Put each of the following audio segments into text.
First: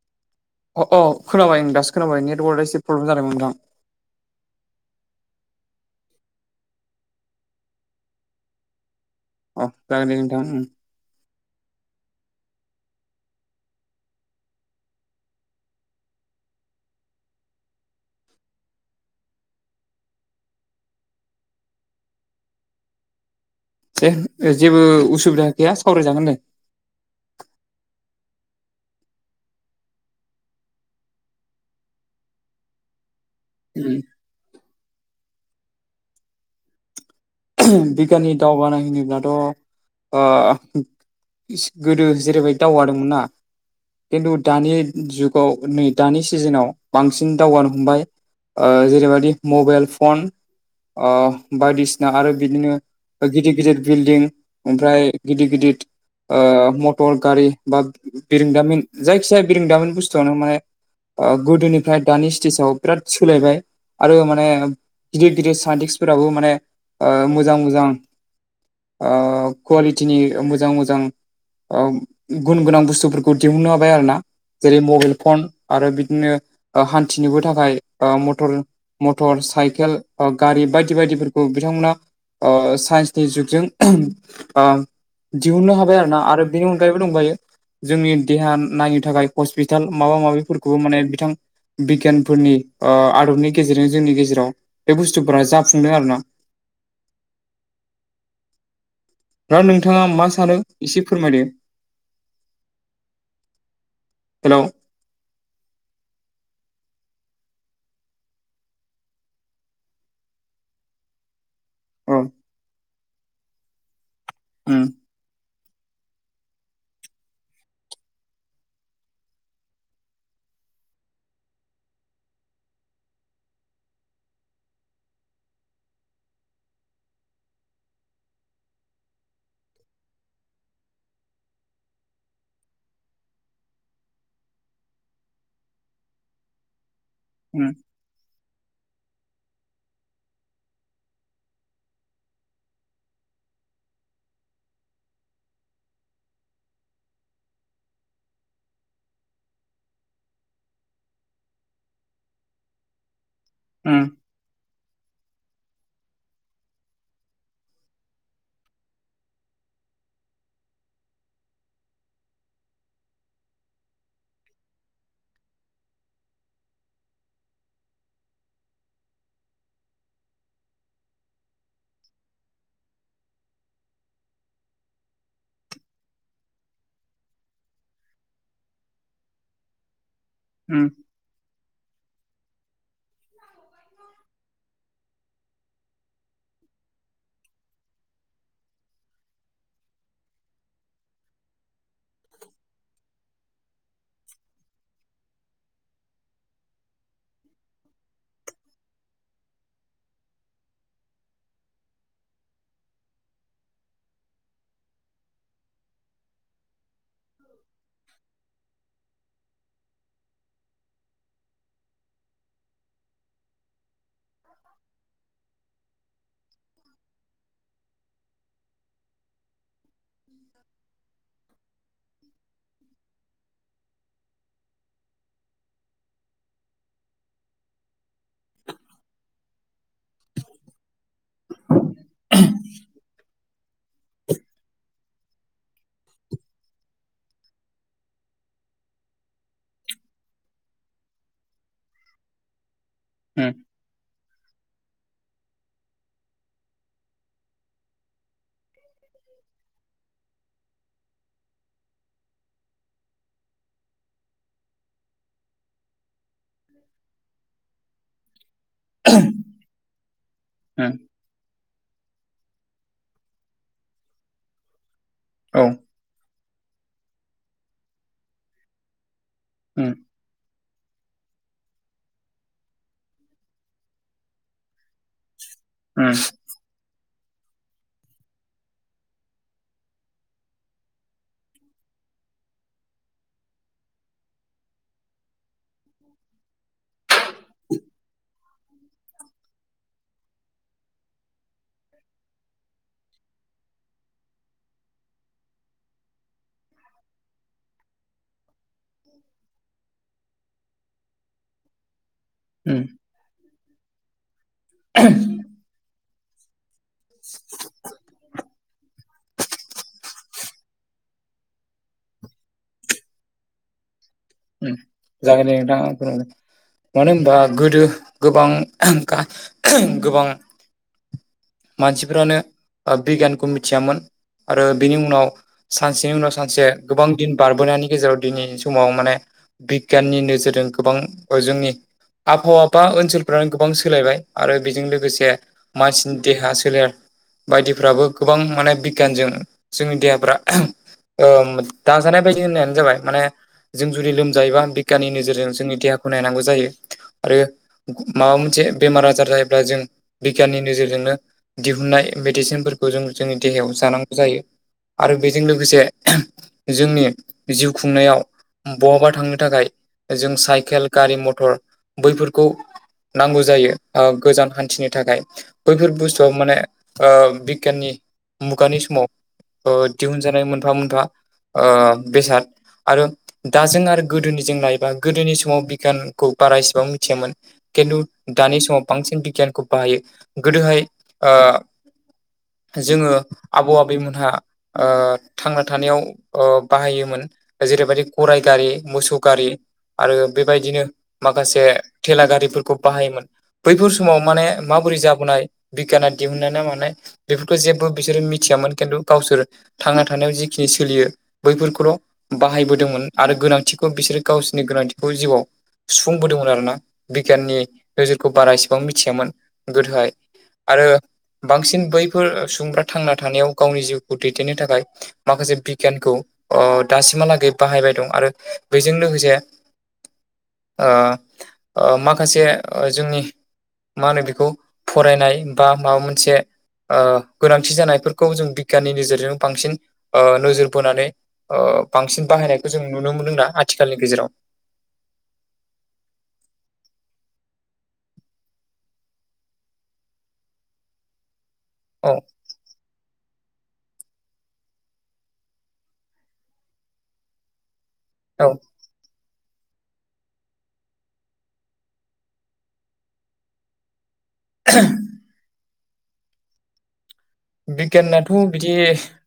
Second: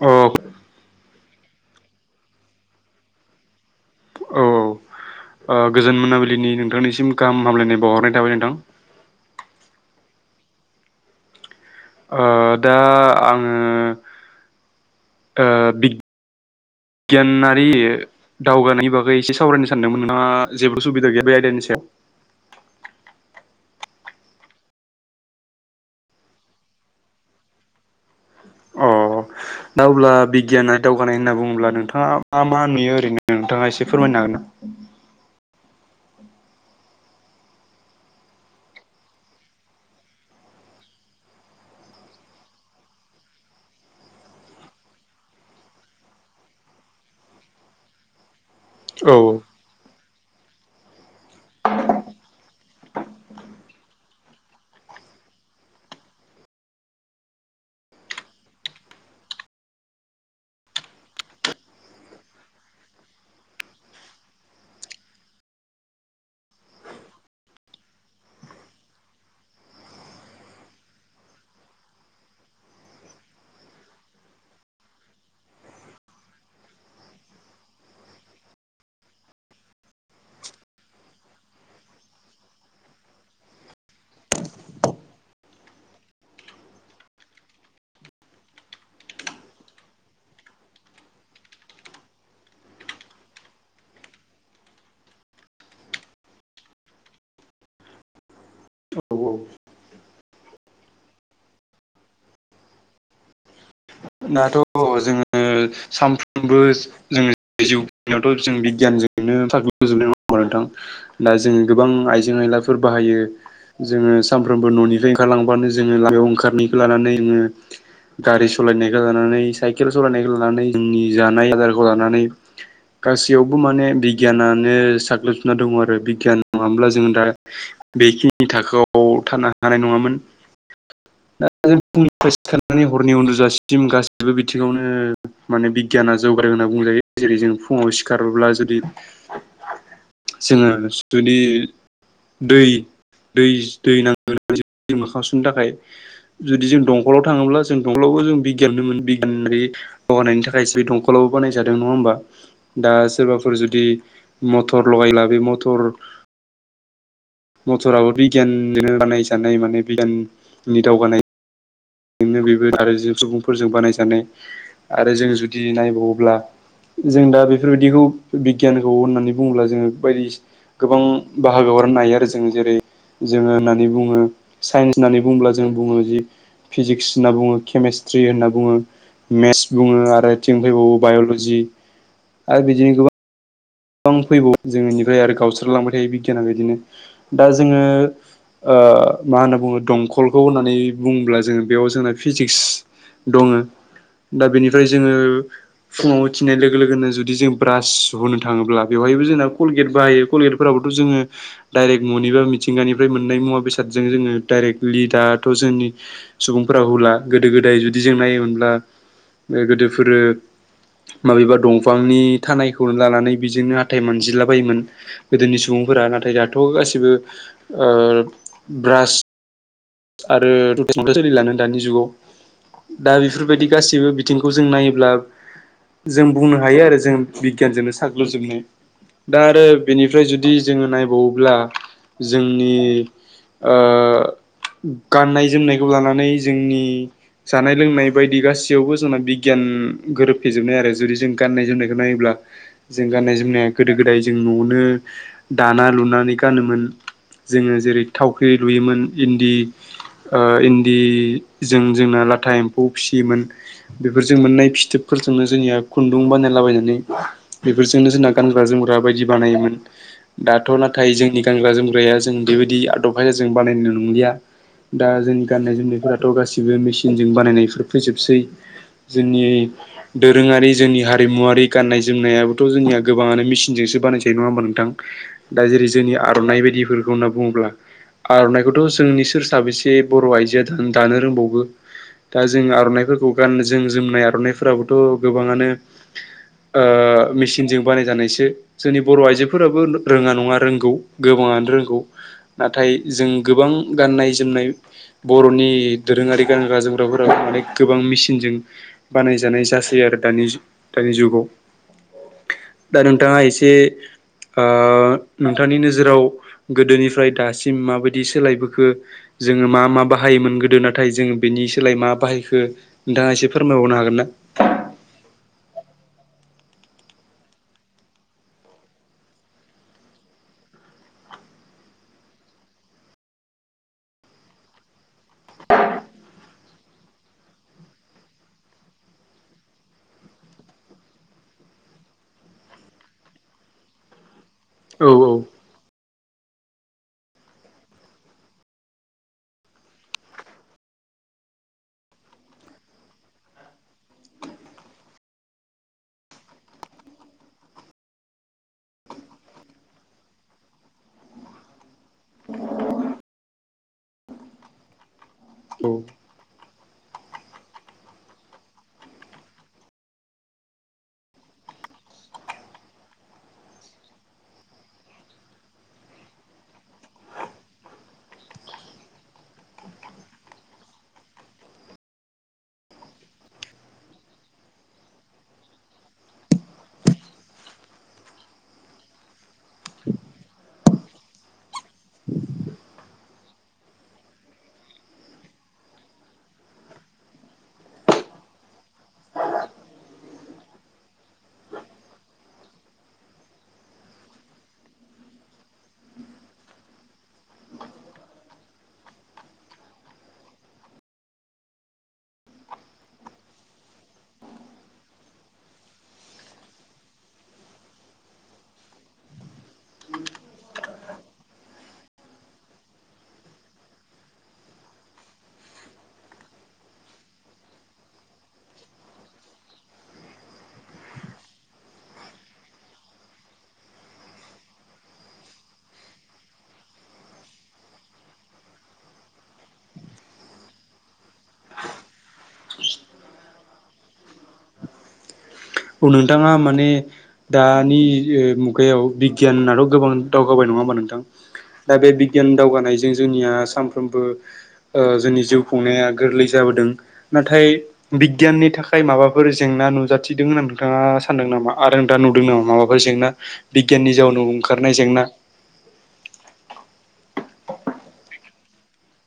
औ अ अह खोनाबाय आं दासो खोनाबाय नेटवारक एसे प्रब्लेम जाबाय नोंथां। औ ओ गोजोन मोनाबिलिनि नोंथांनिसिम गाहामलायनाय बावहरनाय थाबाय नोंथां। अ जागोन दे नोंथां ओं। ओ दा आङो ओ बिग गियान आरि ओ दावगानायनि बागै एसे सावरायनो सानदोंमोन नोंथांहा जेबो सुबिदा गैया बे आयदानि सायाव दे जेबो उसुबिदा गैया सावरायजागोन दे। अ दा अब्ला बिगियाना दावगानाय होनना बुङोब्ला नोंथाङा मा मा नुयो ओरैनो नोंथाङा एसे उम। फोरमायनो हागोन ना? [unintelligible] बिगियाननि दावगानायहोब्लाथ' ओ गोदो जेरैबायदि दावगादोंमोन ना खिन्थु दानि जुगाव नै दानि सिजोनाव बांसिन दावगानो हमबाय। ओ औ जेरैबायदि मबाइल फन ओ बायदिसि ना आरो बिदिनो गिदिर गिदिर बिल्डिं ओमफ्राय गिदिर गिदिर ओ मथर गारि बा बिरोंदामिन जायखिजाया बिरोंदामिन बुस्थुआनो माने ओ गोदोनिफ्राय दानि स्टेजाव बिराद सोलायबाय आरो माने गिदिर गिदिर साइन्टिस्टफोराबो माने ओ मोजां मोजां ओ कवालिटिनि मोजां मोजां ओ गुन गोनां बुस्थुफोरखौ दिहुननो हाबाय आरो ना जेरै मबाइल फन आरो बिदिनो हान्थिनोबो थाखाय मथर मटर साइकेल बा गारि बायदि बायदिफोरखौ बिथांमोना साइन्सनि ओ जुगजों बा दिहुननो हाबाय आरो ना आरो बेनि अनगायैबो दंबायो जोंनि देहा नायनो थाखाय हस्पिटाल माबा माबिफोरखौबो माने बिथां बिगियानफोरनि ओ आदबनि गेजेरजों जोंनि गेजेराव बे बुस्थुफोरा जाफुंदों आरोना औ दा नोंथाङा मा सानो एसे फोरमायदो दाथ' हेलौ जोङो सानफ्रोमबो जोंनि जिउ खुंनायावथ' जों बिगियानजोंनो साग्लोजोबनाय नोंथां दा जोङो गोबां औ आइजें आयलाफोर बाहायो जोङो सामफ्रोमबो उम न'निफ्राय ओंखारलांबानो जोङो लामायाव ओंखारनायखौ लानानै गारि सु सालायनायखौ लानानै साइकेल सालायनायखौ लानानै जोंनि जानाय आदारखौ लानानै गासैयावबो माने बिगियानानो साग्लोबजोबना दङ आरो बिगियान नङाब्ला जों दा बेखिनि थाखोआव थानो हानाय नङामोन दा जों फुंनिफ्राय सिखारनानै हरनि उन्दुजा सिम गासिबो बिथिङावनो माने बिगियाना जौगादों होनना बुंजायो जेरै जों उम फुङाव सि खारोब्ला जुदि जोङो जुदि दै दै दै नांगोन दै मोखां सुनो थाखाय जुदि जों दंखलाव थाङोब्ला जों दंखलावबो जों बिगियानोमोन बिगियानारि दावगानायनि थाखायसो बे दंखलाबो बानायजादों नङा होमबा दा सोरबाफोर जुदि उम मटर लगायब्ला बे मटर मथराबो बिगियाननिनो बानाय जानाय माने बिगियाननि दावगानाय बेनो बेबो आरो जों सुबुंफोरजों बानायजानाय आरो जों जुदि नायबावोब्ला जों दा बेफोरबायदिखौ बिगियानखौ होननानै बुङोब्ला जोङो बेफोर बायदि गोबां बाहागोआव राननो हायो आरो जों जेरै जोङो होननानै बुङो साइन्स होननानै बुङोब्ला जों बुङो जि फिजिक्स होनना बुङो केमेस्ट्रि होनना बुङो मेथ्स बुङो आरो जों उम फैबावो बायल'जि आरो बिदिनो गोबां गोबां फैबावो जोङोनिफ्राय आरो गावस्र लांबाय थायो बिगियाना बिदिनो दा जोङो ओ मा होनना बुङो दंखलखौ होननानै बुङोब्ला जोङो बेयाव जोंना फिजिक्स दङो दा बेनिफ्राय जोङो फुङाव उथिनाय लोगो लोगोनो जुदि जों ब्रास हुनो थाङोब्ला बेवहायबो जोंना कलगेट बाहायो कलगेटफोराबोथ' जोङो डाइरेक्ट न'निबा मिथिंगानिफ्राय मोननाय मुवा बेसादजों जोङो डाइरेक्टलि दाथ' जोंनि सुबुंफोरा अब्ला गोदो गोदाय जुदि जों नायोमोनब्ला गोदोफोरो माबेबा दंफांनि थानायखौ लानानै बेजोंनो हाथाय मोनजिलाबायोमोन गोदोनि सुबुंफोरा नाथाय दाथ' गासिबो ओ ब्रास आरोथ' सोलिलानो दानि जुगाव दा बेफोरबायदि गासिबो बिथिं खौ जों नायोब्ला जों बुंनो हायो आरो जों बिगियानजोंनो साग्लोबजोबनाय दा आरो बेनिफ्राय जुदि जोङो नायबावोब्ला जोंनि ओ गाननाय जोमनायखौ लानानै जोंनि जानाय लोंनाय बायदि गासैयावबो जोंना बिगियान गोरोबफ्लेजोबनाय आरो जुदि जों गाननाय जोमनायखौ नायोब्ला जों गाननाय उम जोमनाया गोदो गोदाय जों न'आवनो दाना लुनानै गानोमोन जोङो जेरै थावख्रि लुयोमोन इन्दि ओ इन्दि जों जोंना लाथा एम्फौ फिसियोमोन बेफोरजों मोननाय फिथोबफोरजोंनो जोंनिया खुन्दुं बानाय बायनानै बेफोरजोंनो जोंना गानग्रा जोमग्रा बायदि बानायोमोन दाथ' उम नाथाय जोंनि गानग्रा जोमग्राया जों बेबायदि आदब खायदाजों बानायनाय नंलिया दा जों औ गाननाय जोमनायफोरा दाथ' गासिबो मेसिनजों बानायनायफोर फैजोबसै जोंनि उम दोरोङारि जोंनि हारिमुवारि गाननाय जोमनायाबोथ' जोंनिया गोबाङानो मेसिनजोंसो बानायजायो नङा होमबा नोंथां दा जेरै जोंनि उम आर'नाइ बायदिफोरखौ होनना बुङोब्ला आर'नाइ बेखौथ' जोंनि सोर साबेसे बर' आइजोआ दानो रोंबावगो दा जों आर'नाइफोरखौ गाननो जों जोमनाय आर'नाइफोराबोथ' गोबाङानो ओ मेसिनजों बानायजानायसो जोंनि बर' आइजोफोराबो रोङा नङा रोंगौ गोबाङानो रोंगौ नाथाय जों गोबां गाननाय जोमनाय बर'नि दोरोङारि गानग्रा जोमग्राफोराबो माने गोबां मेसिनजों बानायजानाय जासै आरो दानि दानि जुगाव उम दा नोंथाङा एसे आ नोंथांनि नोजोराव गोदोनिफ्राय दासिम माबायदि सोलायबोखो जोङो मा मा बाहायोमोन गोदो नाथाय जोङो बेनि सोलाय मा बाहायखो नोंथाङा एसे फोरमायबावनो हागोन ना ओम जागोन दे नोंथां आं फोरमायगोन मानो होनबा गोदो गोबां [unintelligible] गोबां मानसिफ्रानो बिगियानखौ मिथियामोन आरो बिनि उनाव सानसेनि उनाव सानसे गोबां दिन बारबोनायनि गेजेराव दिनैनि समाव माने बिगियाननि नोजोरजों गोबां अ जोंनि आबहावा बा ओनसोलफ्रानो गोबां सोलायबाय आरो बेजों औ लोगोसे मानसिनि देहा सोलेर बायदिफ्राबो गोबां माने बिगियानजों जोंनि देहाफ्रा ओम दाजानाय बायदि होननायानो जाबाय माने जुलि लोमजायोबा बिगियाननि नोजोरजों जोंनि देहाखौ नायनांगौ जायो आरो माबा मोनसे बेमार आजार जायोब्ला जों बिगियाननि नोजोरजोंनो दिहुननाय मेडिसिनफोरखौ जों जोंनि देहायाव जानांगौ जायो आरो बेजों लोगोसे औ जोंनि जिउ खुंनायाव बहाबा थांनो थाखाय जों साइकेल गारि मथर बैफोरखौ नांगौ जायो गोजान हान्थिनो थाखाय बैफोर बुस्थुआबो माने बिगियाननि मुगानि समाव अ दिहुनजानाय मोनफा मोनफा बेसाद आरो दाजों आरो गोदोनिजों लायोबा गोदोनि समाव बिगियानखौ बारा एसेबां मिथियामोन किनतु दानि समाव बांसिन बिगियानखौ बाहायो गोदोहाय जोङो आबौ आबैमोनहा थांना थानायाव बाहायोमोन जेरैबायदि गराय गारि मोसौ गारि आरो बेबायदिनो माखासे थेला गारिफोरखौ बाहायोमोन बैफोर समाव माने माबोरै जाबोनाय बिगियाना दिहुननाय ना मानाय बेफोरखौ जेबो बिसोरो मिथियामोन खिन्थु गावसोर थांना थानायाव जिखिनि सोलियो बैफोरखौल' बाहायबोदोंमोन आरो गोनांथिखौ बिसोरो गावसोरनि गोनांथिखौ जिउआव सुफुंबोदोंमोन आरोना बिगियाननि नोजोरखौ बारा एसेबां मिथियामोन गोदोहाय आरो बांसिन बैफोर सुबुंफ्रा थांना थानायाव गावनि जिउखौ दैदेननो थाखाय माखासे बिगियानखौ आ दासिमहालागै बाहायबाय दं आरो बेजों लोगोसे आ माखासे जोंनि मा होनो बेखौ फरायनाय बा माबा मोनसे आ गोनांथि जानायफोरखौ जों बिगियाननि नोेजेरजों बांसिन ओ नोजोर बोनानै ओ बांसिन बाहायनायखौ जों नुनो मोनदों ना आथिखालनि गेजेराव औ नोंथाङा माने दानि मुगायाव बिगियानथ' गोबां दावगाबाय नङा होमबा नोंथां दा बे औ बिगियान दावगानायजों जोंनिया सानफ्रोमबो ओ जोंनि जिउ खुंनाया गोरलै जाबोदों नाथाय औ बिगियाननि थाखाय माबाफोर जेंना नुजाथि दों होनना नोंथाङा सानदों नामा आरो नोंथा नुदों नामा माबाफोर जेंना बिगियाननि जाउ नाव ओंखारनाय जेंना बिगियानथ' बिदि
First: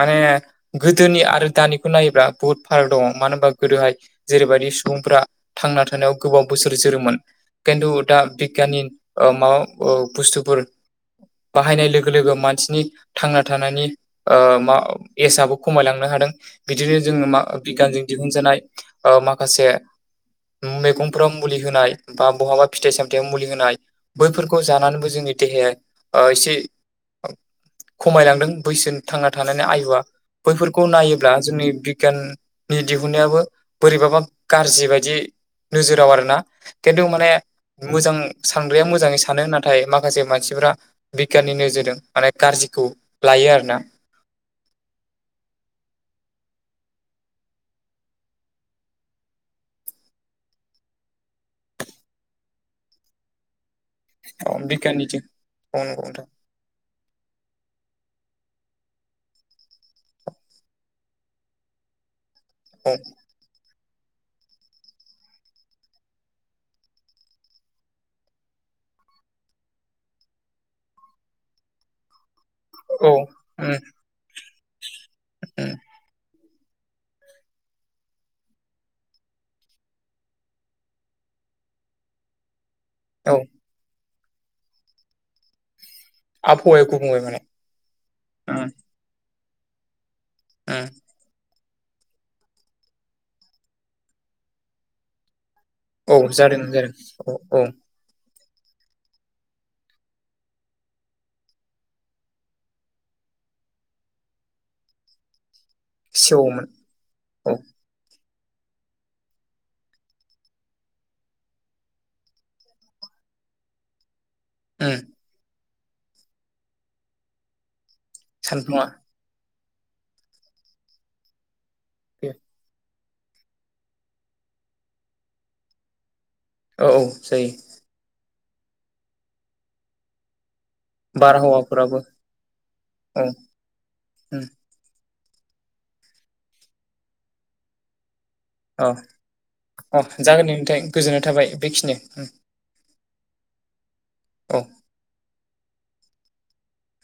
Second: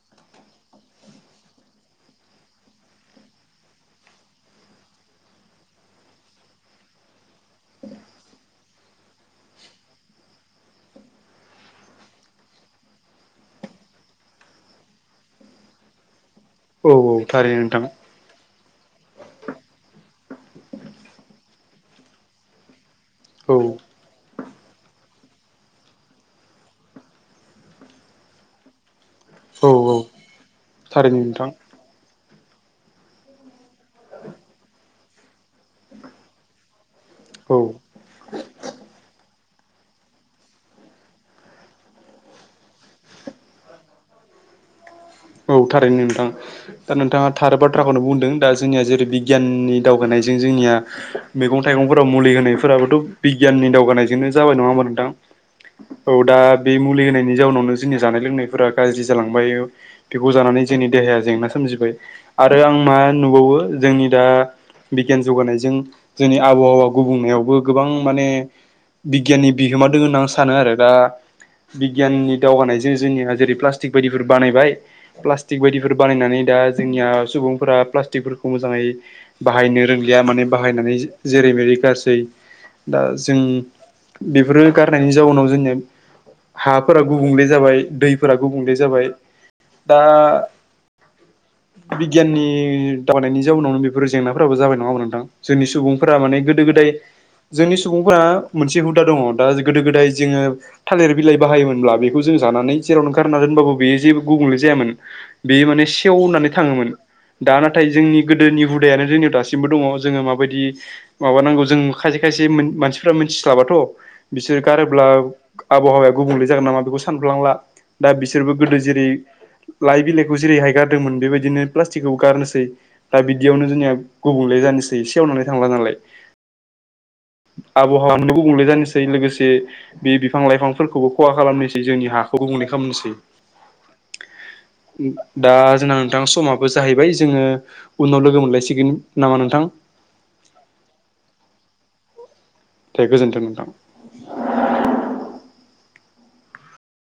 माने गोदोनि आरो दानिखौ नायोब्ला बुहुत फाराग दङ मानो होनबा गोदोहाय जेरैबायदि सुबुंफ्रा थांना थानायाव गोबाव बोसोर जोरोमोन खिन्थु दा बिगियाननि ओ माबा औ बुस्थुफोर बाहायनाय लोगो लोगो मानसिनि थांना थानायनि ओ मा एसआबो खमायलांनो हादों औ बिदिनो जोङो मा थारैनो नोंथां बिगियानजों दिहुनजानाय ओ माखासे मैगंफोराव मुलि होनाय बा बहाबा फिथाइ सामथायाव मुलि औ होनाय औ बैफोरखौ जानानैबो जोंनि देहाया ओ एसे खमायलांदों बैसो थांना थानानै आयुआ बैफोरखौ थारैनो नायोब्ला नोंथां जोंनि बिगियान नि दिहुन्नायाबो बोरैबाबा गाज्रि बायदि नोजोराव आरोना खिन्थु माने औ मोजां सानग्राया मोजाङै सानो नाथाय माखासे मानसिफ्रा बिगियाननि नोजोरजों माने गाज्रिखौ लायो आरोना औ थारैनो नोंथां दा नोंथाङा थारो बाथ्राखौनो बुंदों दा जोंनिया जेरै बिगियाननि दावगानायजों जोंनिया मैगं थाइगंफोराव मुलि होनायफोराबोथ' बिगियाननि दावगानायजोंनो जाबाय औ नङा होमबा नोंथां बिगियाननिथिं नंगौ औ नोंथां दा बे मुलि होनायनि जाउनावनो जोंनि जानाय लोंनायफोरा गाज्रि जालांबायो बेखौ जानानै जोंनि देहाया जेंना सोमजिबाय आरो आं औ मा नुबावो जोंनि दा बिगियान जौगानायजों जोंनि आबहावा गुबुंनायावबो गोबां माने बिगियाननि बिहोमा दोङो होनना आं सानो आरो दा बिगियाननि दावगानायजों औ जोंनिया जेरै उम प्लास्टिक बायदिफोर बानायबाय प्लासटिक उम बायदिफोर बानायनानै दा जोंनिया सुबुंफोरा प्लास्टिकफोरखौ मोजाङै बाहायनो रोंलिया माने बाहायनानै जेरै मेरै गारसै दा औ जों बेफोरो गारनायनि जाउनाव जोंनिया आबहावाया हाफोरा माने गुबुंले जाबाय दैफोरा उम गुबुंले जाबाय दा ओ बिगियाननि दावगानायनि जाउनावनो बेफोर जेंनाफोराबो जाबाय नङा होमबा नोंथां जोंनि सुबुंफोरा औ माने जादों गोदो गोदाय जादों औ औ जोंनि सुबुंफोरा मोनसे हुदा दङ दा गोदो गोदाय जोङो थालिर बिलाइ बाहायोमोनब्ला बेखौ जों जानानै जेराव गारना दोनबाबो बेयो जेबो गुबुंले जायामोन बे माने सेवनानै सेवोमोन थाङोमोन औ दा नाथाय जोंनि गोदोनि हुदायानो जोंनियाव दासिमबो दङ जोङो माबायदि माबानांगौ जों खायसे खायसे मानसिफ्रा मिथिस्लाबाथ' बिसोर उम गारोब्ला आबहावाया गुबुंले जागोन नामा बेखौ सानफ्लांला दा बिसोरबो गोदो सानफ्लाङा जेरै लाइ बिलाइखौ जेरैहाय गारदोंमोन बेबायदिनो प्लास्टिकखौ गारनोसै दा बिदियावनो जोंनिया गुबुंले जानोसै सेवनानै थांला नालाय औ औ जायो आबहावाया गुबुंले जानोसै लोगोसे बे बिफां लाइफांफोरखौबो खहा खालामनोसै बारहावाफोराबो जोंनि हाखौ गुबुंले खालामनोसै औ उम, दा जोंना नोंथां समाबो जाहैबाय जोंङो उनाव लोगो मोनलायसिगोन नामा नोंथां अह जागोन दे नोंथां गोजोननाय थाबाय बेखिनि [unintelligible] गोजोन्थों नोंथां औ